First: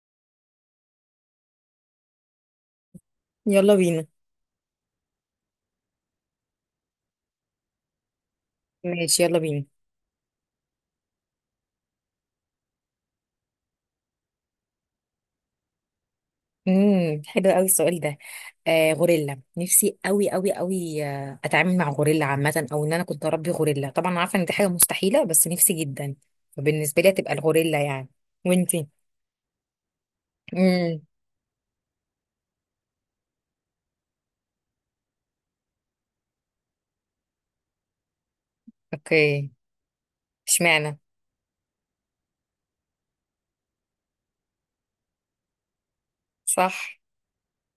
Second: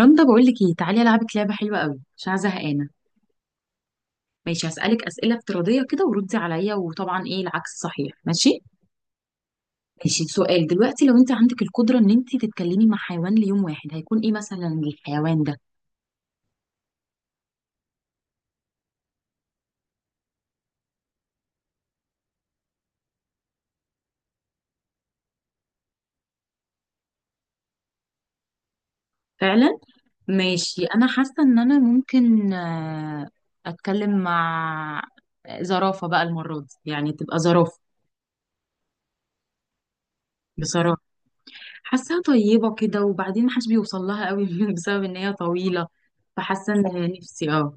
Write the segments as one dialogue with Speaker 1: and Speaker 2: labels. Speaker 1: رندا بقول لك ايه، تعالي العبك لعبه حلوه قوي. مش عايزه زهقانه.
Speaker 2: يلا بينا.
Speaker 1: ماشي، هسالك اسئله افتراضيه كده وردي عليا، وطبعا ايه العكس صحيح. ماشي
Speaker 2: ماشي، يلا بينا.
Speaker 1: ماشي. سؤال دلوقتي، لو انت عندك القدره ان انت تتكلمي مع حيوان ليوم واحد، هيكون ايه مثلا الحيوان ده؟
Speaker 2: حلو قوي السؤال ده. غوريلا، نفسي قوي قوي قوي. اتعامل مع غوريلا عامه، او ان انا كنت اربي غوريلا. طبعا أنا عارفه ان دي حاجه مستحيله، بس نفسي جدا. فبالنسبه لي هتبقى الغوريلا يعني. وانتي؟
Speaker 1: فعلا. ماشي،
Speaker 2: امم.
Speaker 1: انا حاسه ان انا ممكن اتكلم مع زرافه بقى المره دي، يعني تبقى زرافه.
Speaker 2: اوكي. اشمعنى؟
Speaker 1: بصراحه حاساها طيبه كده، وبعدين محدش بيوصل لها قوي بسبب ان هي طويله، فحاسه
Speaker 2: صح،
Speaker 1: ان نفسي اه.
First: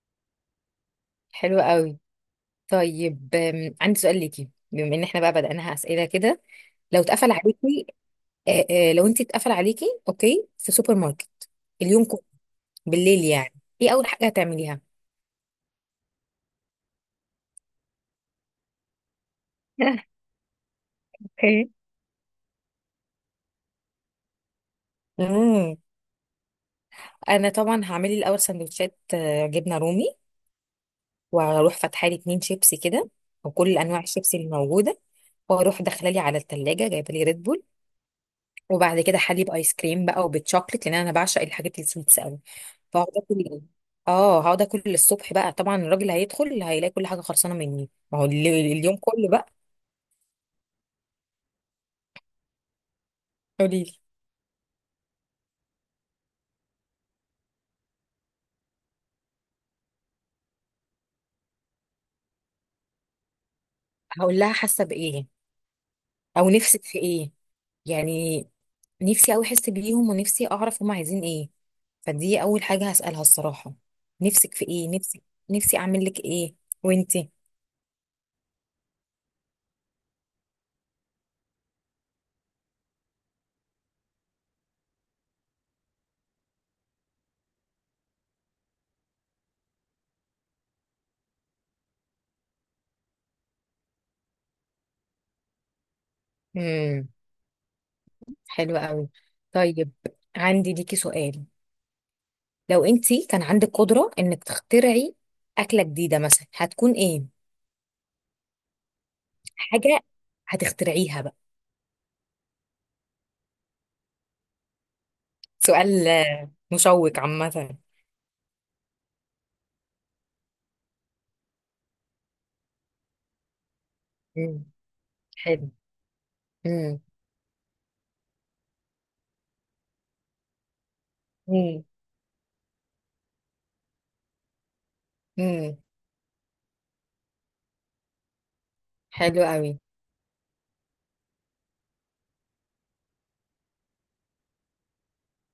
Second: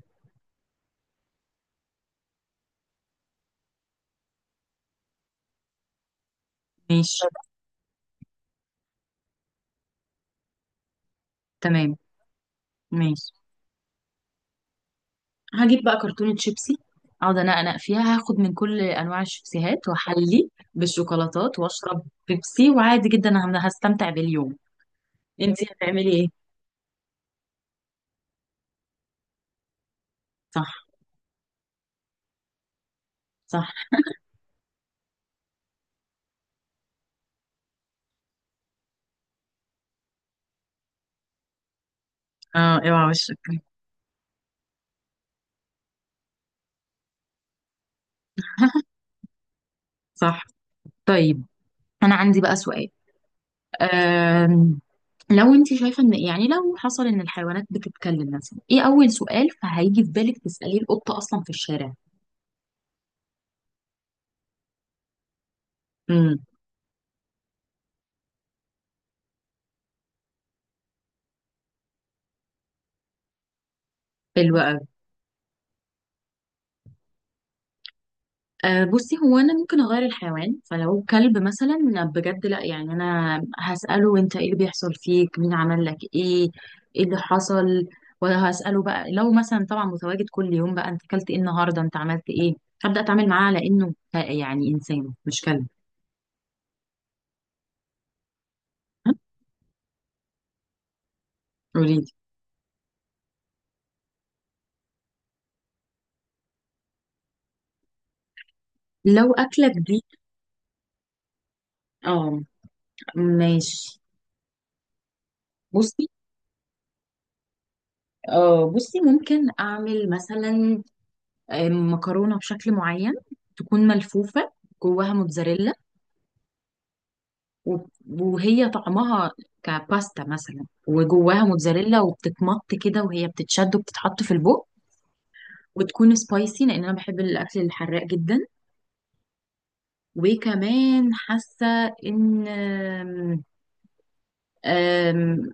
Speaker 2: حلو قوي. طيب، عندي سؤال ليكي بما ان احنا بقى بدأناها اسئله كده. لو
Speaker 1: ماشي.
Speaker 2: اتقفل عليكي، لو انت اتقفل عليكي، اوكي، في سوبر ماركت
Speaker 1: تمام.
Speaker 2: اليوم كله، بالليل
Speaker 1: ماشي.
Speaker 2: يعني، ايه اول حاجه هتعمليها؟
Speaker 1: هجيب بقى كرتونة شيبسي، اقعد انقنق فيها، هاخد من كل انواع الشيبسيهات واحلي بالشوكولاتات
Speaker 2: اوكي.
Speaker 1: واشرب بيبسي، وعادي جدا انا هستمتع باليوم. انتي
Speaker 2: امم.
Speaker 1: هتعملي ايه؟
Speaker 2: انا طبعا هعمل لي الاول سندوتشات، جبنه رومي،
Speaker 1: صح.
Speaker 2: وهروح فاتحه لي اتنين شيبسي كده،
Speaker 1: صح.
Speaker 2: وكل انواع الشيبسي اللي موجوده، واروح داخله لي على التلاجة جايبه لي ريد بول، وبعد كده حليب ايس كريم بقى وبالشوكليت، لان انا بعشق الحاجات السويتس قوي.
Speaker 1: اه اوعى
Speaker 2: فهقعد
Speaker 1: وشك.
Speaker 2: اكل. اه هقعد اكل للصبح بقى، طبعا الراجل هيدخل هيلاقي كل حاجه خلصانه مني، ما هو اليوم كله بقى.
Speaker 1: صح. طيب انا عندي بقى سؤال.
Speaker 2: قولي لي.
Speaker 1: أم... لو انت شايفه ان، يعني لو حصل ان الحيوانات بتتكلم، مثلا ايه اول سؤال فهيجي في بالك تساليه القطه اصلا في الشارع؟
Speaker 2: هقول لها حاسه بايه،
Speaker 1: امم.
Speaker 2: او نفسك في ايه يعني. نفسي قوي احس بيهم، ونفسي اعرف هم عايزين ايه. فدي اول حاجه هسالها الصراحه:
Speaker 1: حلو.
Speaker 2: نفسك في ايه، نفسي اعمل لك ايه. وانتي؟
Speaker 1: أه بصي، هو انا ممكن اغير الحيوان، فلو كلب مثلا. بجد لا، يعني انا هساله انت ايه اللي بيحصل فيك، مين عمل لك ايه، ايه اللي حصل. وهساله بقى لو مثلا طبعا متواجد كل يوم بقى، انت اكلت ايه النهارده، انت عملت ايه. هبدا اتعامل معاه على انه يعني انسان مش كلب.
Speaker 2: امم. حلوه قوي.
Speaker 1: ها؟
Speaker 2: طيب، عندي ليكي سؤال:
Speaker 1: قوليلي.
Speaker 2: لو انتي كان عندك قدره انك تخترعي اكله جديده مثلا، هتكون ايه؟
Speaker 1: لو اكلك
Speaker 2: حاجه
Speaker 1: دي؟
Speaker 2: هتخترعيها بقى.
Speaker 1: اه. ماشي. بصي
Speaker 2: سؤال مشوق عامه.
Speaker 1: اه، بصي ممكن اعمل مثلا مكرونه بشكل معين، تكون ملفوفه
Speaker 2: امم.
Speaker 1: جواها
Speaker 2: حلو.
Speaker 1: موتزاريلا،
Speaker 2: امم.
Speaker 1: و- وهي طعمها كباستا مثلا، وجواها
Speaker 2: امم.
Speaker 1: موتزاريلا، وبتتمط كده وهي بتتشد، وبتتحط في البوق.
Speaker 2: امم.
Speaker 1: وتكون سبايسي لان انا بحب الاكل الحراق جدا.
Speaker 2: حلو قوي.
Speaker 1: وكمان حاسه ان أم- أم،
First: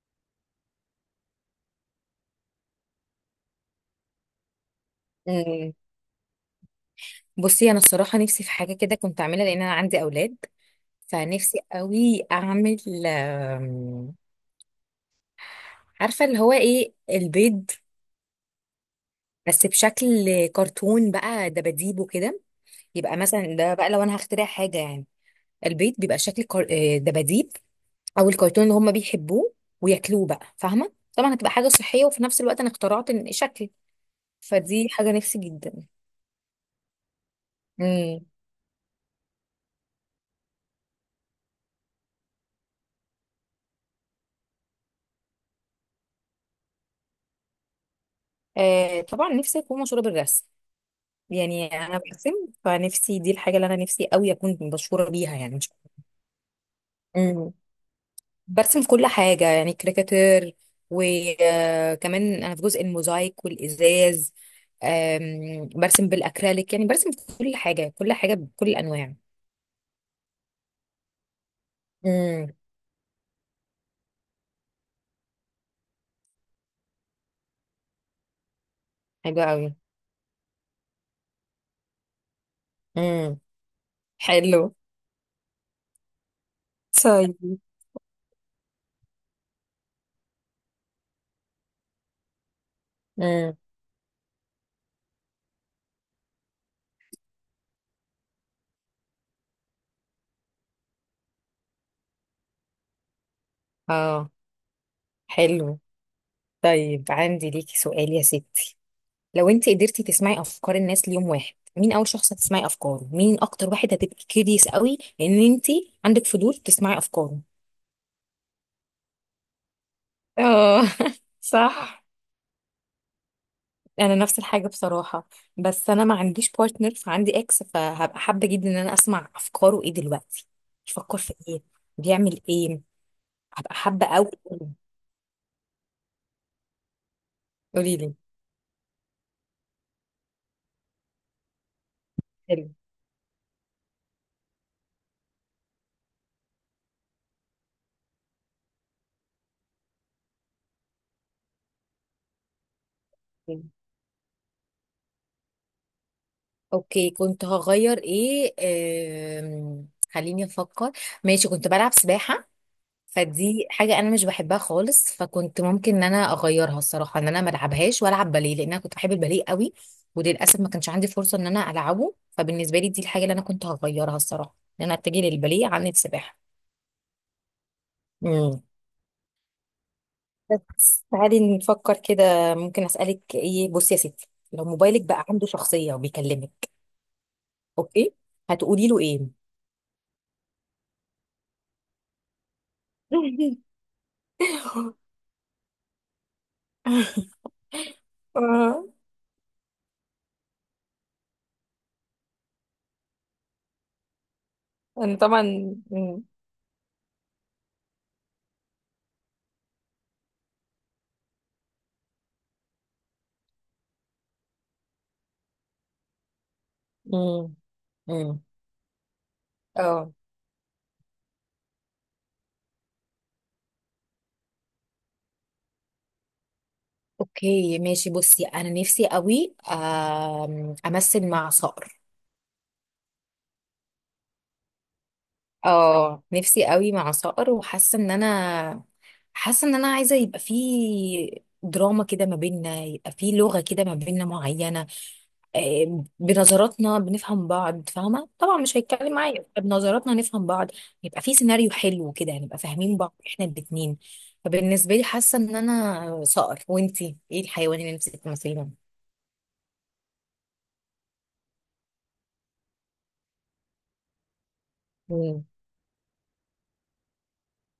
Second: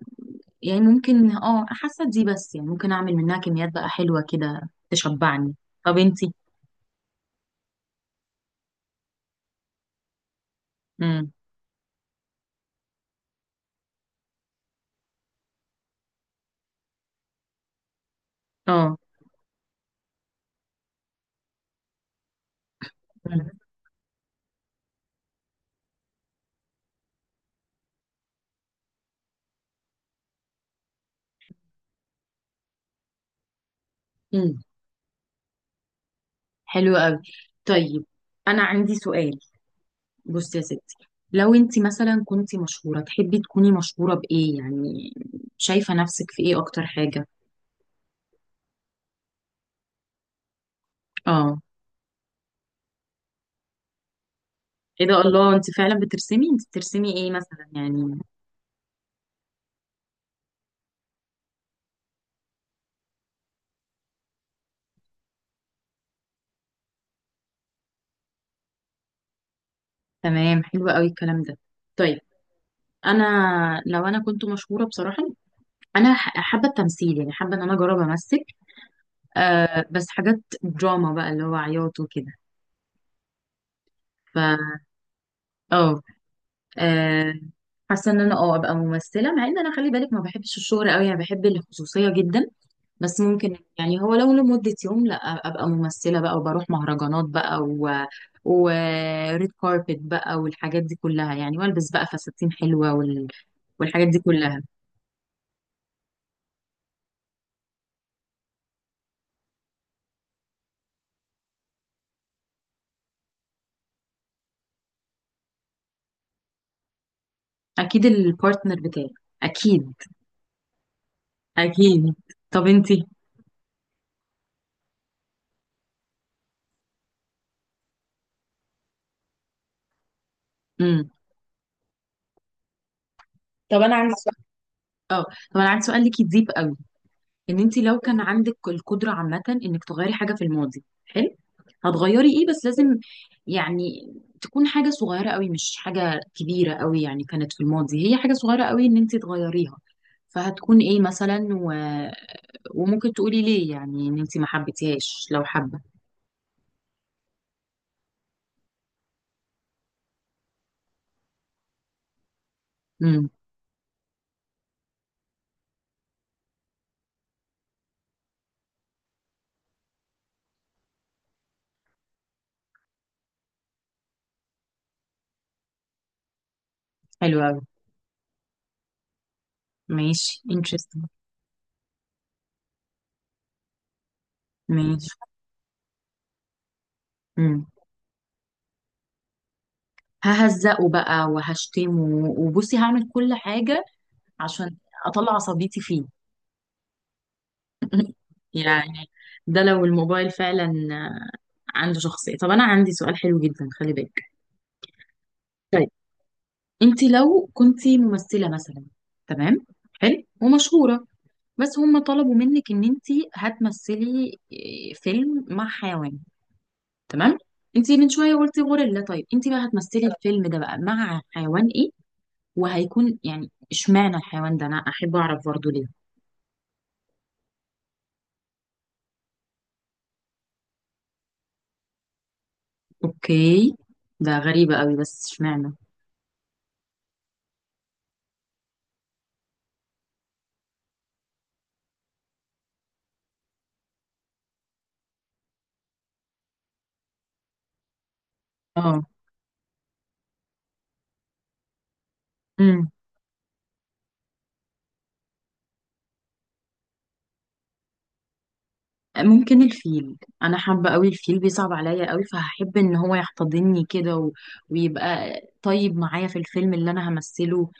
Speaker 1: يعني ممكن اه، حاسه دي، بس يعني ممكن اعمل منها كميات بقى حلوه كده تشبعني.
Speaker 2: امم.
Speaker 1: طب انتي؟
Speaker 2: بصي، انا الصراحه نفسي في حاجه كده كنت اعملها، لان انا عندي اولاد.
Speaker 1: امم.
Speaker 2: فنفسي قوي اعمل، آم، عارفه اللي هو ايه، البيض،
Speaker 1: اه.
Speaker 2: بس بشكل كرتون بقى، دباديب وكده. يبقى مثلا ده بقى لو انا هخترع حاجه يعني، البيض بيبقى شكل دباديب او الكرتون اللي هم بيحبوه وياكلوه بقى، فاهمه؟ طبعا هتبقى حاجه صحيه، وفي نفس الوقت انا اخترعت شكل.
Speaker 1: امم.
Speaker 2: فدي حاجه نفسي جدا.
Speaker 1: حلو قوي. طيب
Speaker 2: امم.
Speaker 1: انا عندي سؤال. بصي يا ستي، لو انت مثلا كنت مشهورة، تحبي تكوني مشهورة بإيه يعني؟ شايفة نفسك في إيه أكتر حاجة؟
Speaker 2: آه طبعا نفسي اكون مشهوره بالرسم.
Speaker 1: اه.
Speaker 2: يعني انا برسم، فنفسي دي الحاجه اللي انا نفسي قوي اكون
Speaker 1: ايه
Speaker 2: مشهوره
Speaker 1: ده،
Speaker 2: بيها
Speaker 1: الله،
Speaker 2: يعني.
Speaker 1: انت فعلا بترسمي؟ انت بترسمي ايه مثلا يعني؟
Speaker 2: برسم كل حاجة، يعني كاريكاتير، وكمان أنا في جزء الموزايك والإزاز. برسم بالأكريليك، يعني برسم كل حاجة كل حاجة بكل الأنواع.
Speaker 1: تمام، حلو قوي الكلام ده. طيب،
Speaker 2: امم.
Speaker 1: انا لو انا كنت مشهورة بصراحة، انا حابة التمثيل، يعني حابة ان انا اجرب امثل.
Speaker 2: حلو أوي.
Speaker 1: آه بس حاجات دراما بقى، اللي هو عياط وكده.
Speaker 2: امم.
Speaker 1: ف
Speaker 2: حلو.
Speaker 1: اه، آه،
Speaker 2: طيب.
Speaker 1: حاسه ان انا اه ابقى ممثله. مع ان انا، خلي بالك، ما بحبش الشهرة قوي، يعني بحب الخصوصيه جدا، بس ممكن،
Speaker 2: امم.
Speaker 1: يعني هو لو لمده يوم، لا، ابقى ممثله بقى، وبروح مهرجانات بقى، و وريد كاربت بقى، والحاجات دي كلها يعني، والبس بقى فساتين حلوه والحاجات دي
Speaker 2: اه.
Speaker 1: كلها.
Speaker 2: حلو. طيب، عندي ليكي سؤال يا ستي: لو انت قدرتي تسمعي افكار الناس ليوم واحد، مين اول شخص هتسمعي افكاره، مين اكتر واحد هتبقي كيريس قوي ان انت عندك فضول تسمعي افكاره؟
Speaker 1: اكيد البارتنر بتاعي. اكيد.
Speaker 2: اه. صح.
Speaker 1: اكيد. طب انتي؟
Speaker 2: انا نفس الحاجه بصراحه، بس انا ما عنديش بارتنر فعندي اكس، فهبقى حابه جدا ان انا اسمع افكاره ايه دلوقتي،
Speaker 1: امم.
Speaker 2: بيفكر في ايه، بيعمل ايه. هبقى
Speaker 1: طب انا
Speaker 2: حابه
Speaker 1: عندي
Speaker 2: قوي.
Speaker 1: سؤال. طب انا عندي سؤال ليكي ديب. ان انت
Speaker 2: قولي
Speaker 1: لو
Speaker 2: لي.
Speaker 1: كان عندك القدره عامه انك تغيري حاجه في الماضي. حلو. هتغيري ايه، بس
Speaker 2: حلو.
Speaker 1: لازم يعني تكون حاجه صغيره قوي مش حاجه كبيره قوي، يعني كانت في الماضي هي حاجه صغيره قوي ان انت تغيريها. فهتكون ايه مثلا وممكن تقولي
Speaker 2: حلو.
Speaker 1: ليه، يعني ان انت ما حبيتيهاش، لو حابه.
Speaker 2: اوكي، كنت هغير ايه؟ خليني افكر. ماشي، كنت بلعب سباحه،
Speaker 1: امم.
Speaker 2: فدي حاجة أنا مش بحبها خالص، فكنت ممكن إن أنا أغيرها الصراحة، إن أنا ما ألعبهاش وألعب باليه، لأن أنا كنت بحب الباليه قوي. وللأسف ما كانش عندي فرصة إن أنا ألعبه. فبالنسبة لي دي الحاجة اللي أنا كنت هغيرها الصراحة، إن أنا أتجه للباليه عن السباحة.
Speaker 1: حلو قوي.
Speaker 2: امم.
Speaker 1: ماشي interesting.
Speaker 2: بس تعالي نفكر كده، ممكن أسألك إيه. بصي يا ستي، لو موبايلك
Speaker 1: ماشي.
Speaker 2: بقى عنده شخصية وبيكلمك،
Speaker 1: امم.
Speaker 2: أوكي، هتقولي له إيه؟
Speaker 1: ههزقه بقى وهشتمه، وبصي هعمل كل حاجه عشان اطلع عصبيتي فيه.
Speaker 2: آه،
Speaker 1: يعني ده لو الموبايل فعلا آه، عنده شخصية. طب أنا عندي سؤال حلو جدا، خلي بالك.
Speaker 2: أنا طبعا.
Speaker 1: طيب،
Speaker 2: مم.
Speaker 1: أنت لو كنت ممثلة مثلا، تمام، حلو ومشهورة، بس هم طلبوا منك إن أنت هتمثلي فيلم مع حيوان. تمام،
Speaker 2: مم.
Speaker 1: أنت من شوية
Speaker 2: مم.
Speaker 1: قلتي غوريلا، طيب أنت بقى هتمثلي
Speaker 2: اه،
Speaker 1: الفيلم ده بقى مع حيوان إيه؟ وهيكون يعني إشمعنى الحيوان ده، أنا أحب أعرف برضه ليه.
Speaker 2: اوكي، ماشي. بصي انا نفسي قوي، امثل مع صقر.
Speaker 1: أوكي. ده غريبة قوي، بس إشمعنى؟
Speaker 2: اه، نفسي قوي مع صقر، وحاسه ان انا حاسه ان انا عايزه يبقى في دراما كده ما بيننا، يبقى في لغه كده ما بيننا معينه، بنظراتنا بنفهم بعض، فاهمه؟ طبعا مش
Speaker 1: اه.
Speaker 2: هيتكلم معايا، يبقى بنظراتنا نفهم بعض، يبقى في سيناريو حلو كده نبقى فاهمين بعض احنا الاتنين. فبالنسبه لي حاسه ان انا صقر. وانتي، ايه الحيوان اللي نفسك تمثليه؟
Speaker 1: ممكن الفيل، انا حابه قوي الفيل، بيصعب عليا قوي، فهحب ان هو يحتضنني كده ويبقى
Speaker 2: مم،
Speaker 1: طيب معايا في الفيلم اللي انا همثله،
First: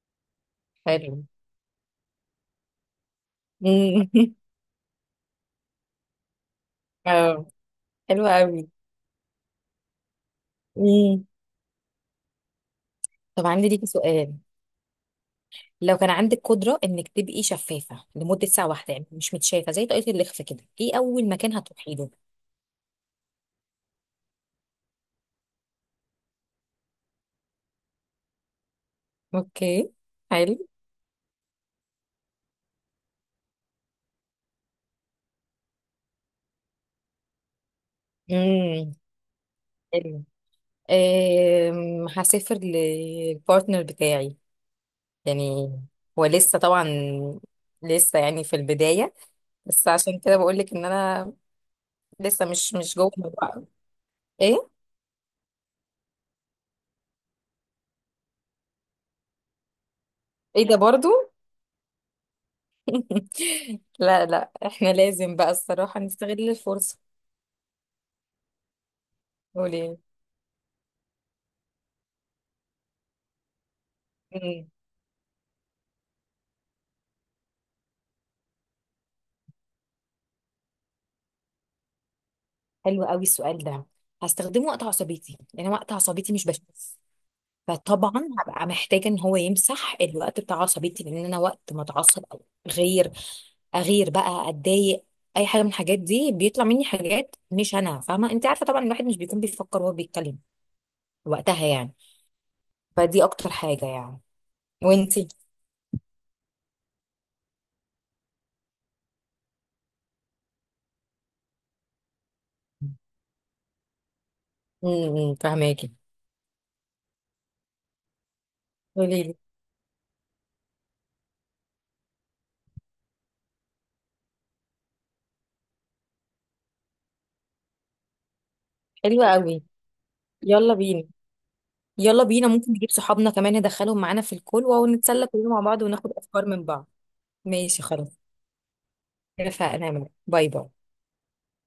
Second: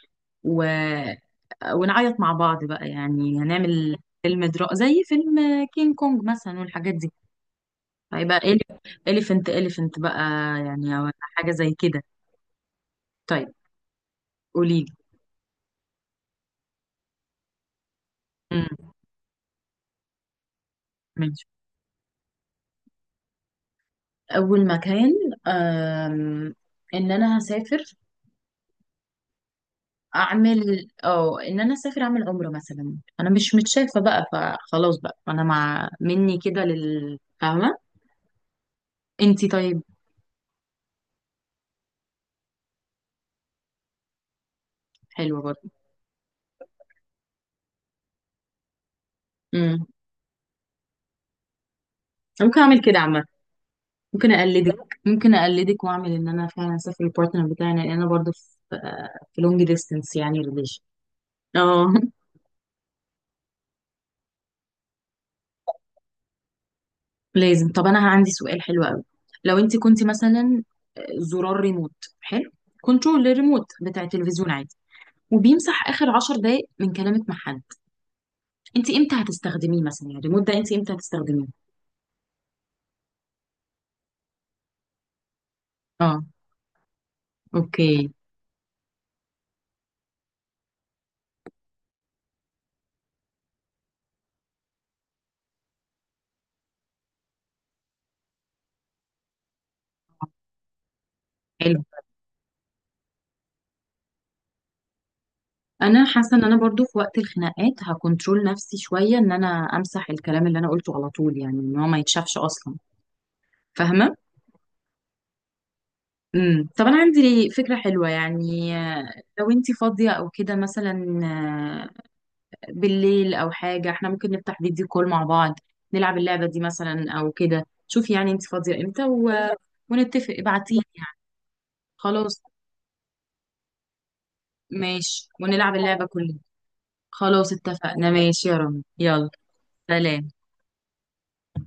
Speaker 1: و...
Speaker 2: حلو.
Speaker 1: ونعيط مع بعض بقى، يعني هنعمل فيلم درا، زي فيلم كينج كونج مثلا والحاجات دي.
Speaker 2: اه، حلو
Speaker 1: هيبقى
Speaker 2: قوي.
Speaker 1: اليفنت، اليفنت بقى، يعني أو
Speaker 2: امم.
Speaker 1: حاجه زي كده.
Speaker 2: طب
Speaker 1: طيب.
Speaker 2: عندي ليكي سؤال:
Speaker 1: قولي
Speaker 2: لو كان عندك قدرة انك تبقي شفافة لمدة
Speaker 1: لي.
Speaker 2: ساعة واحدة، يعني مش متشافة زي طاقية الإخفاء كده، ايه اول
Speaker 1: ماشي.
Speaker 2: مكان هتروحي له؟
Speaker 1: اول مكان، أم... ان انا هسافر،
Speaker 2: اوكي. حلو.
Speaker 1: اعمل اه ان انا اسافر، اعمل عمره مثلا، انا مش متشافه بقى، فخلاص بقى فانا مع مني كده لل، فاهمه.
Speaker 2: امم.
Speaker 1: انتي طيب؟
Speaker 2: حلو. هسافر للبارتنر بتاعي.
Speaker 1: حلوه برضه.
Speaker 2: يعني هو لسه طبعا، لسه يعني في البداية،
Speaker 1: امم.
Speaker 2: بس عشان كده بقول لك ان انا لسه
Speaker 1: ممكن
Speaker 2: مش
Speaker 1: اعمل
Speaker 2: مش
Speaker 1: كده
Speaker 2: جوه
Speaker 1: عامه،
Speaker 2: الموضوع.
Speaker 1: ممكن
Speaker 2: ايه،
Speaker 1: اقلدك. ممكن اقلدك واعمل ان انا فعلا اسافر البارتنر بتاعي، لان انا برضه في في لونج ديستنس، يعني
Speaker 2: ايه ده
Speaker 1: ريليشن.
Speaker 2: برضو؟
Speaker 1: اه.
Speaker 2: لا لا، احنا لازم بقى الصراحة نستغل الفرصة.
Speaker 1: لازم. طب انا عندي سؤال حلو قوي. لو انت
Speaker 2: قولي.
Speaker 1: كنت مثلا زرار ريموت، حلو، كنترول للريموت بتاع التلفزيون
Speaker 2: مم.
Speaker 1: عادي، وبيمسح اخر 10 دقايق من كلامك مع حد، انت امتى هتستخدميه مثلا، يعني الريموت ده انت امتى هتستخدميه؟
Speaker 2: حلو قوي السؤال ده. هستخدمه وقت عصبيتي، لان وقت
Speaker 1: اه.
Speaker 2: عصبيتي مش بشوف،
Speaker 1: اوكي.
Speaker 2: فطبعا هبقى محتاجه ان هو يمسح الوقت بتاع عصبيتي، لان انا وقت ما اتعصب، او غير، اغير بقى، اتضايق، اي حاجه من الحاجات دي، بيطلع مني حاجات مش انا فاهمه. انت عارفه طبعا الواحد مش بيكون بيفكر وهو بيتكلم وقتها
Speaker 1: حلو.
Speaker 2: يعني. فدي اكتر حاجه يعني. وانتي؟
Speaker 1: انا حاسه ان انا برضو في وقت الخناقات هكنترول نفسي شويه، ان انا امسح الكلام اللي انا قلته على طول، يعني ان هو ما يتشافش اصلا، فاهمه.
Speaker 2: امم. فهماكي.
Speaker 1: امم. طب انا عندي فكره حلوه، يعني
Speaker 2: قولي لي.
Speaker 1: لو انت فاضيه او كده مثلا بالليل او حاجه، احنا ممكن نفتح فيديو كول مع بعض، نلعب اللعبه دي مثلا او كده. شوفي يعني انت فاضيه امتى
Speaker 2: حلوه قوي.
Speaker 1: ونتفق،
Speaker 2: يلا
Speaker 1: ابعتيلي
Speaker 2: بينا.
Speaker 1: يعني.
Speaker 2: يلا
Speaker 1: خلاص.
Speaker 2: بينا، ممكن نجيب صحابنا كمان ندخلهم معانا في الكل، ونتسلى
Speaker 1: ماشي،
Speaker 2: كلنا مع
Speaker 1: ونلعب
Speaker 2: بعض،
Speaker 1: اللعبه
Speaker 2: وناخد
Speaker 1: كلنا.
Speaker 2: افكار من بعض.
Speaker 1: خلاص
Speaker 2: ماشي،
Speaker 1: اتفقنا،
Speaker 2: خلاص،
Speaker 1: ماشي يا رامي يلا.
Speaker 2: اتفقنا.
Speaker 1: سلام.
Speaker 2: باي باي.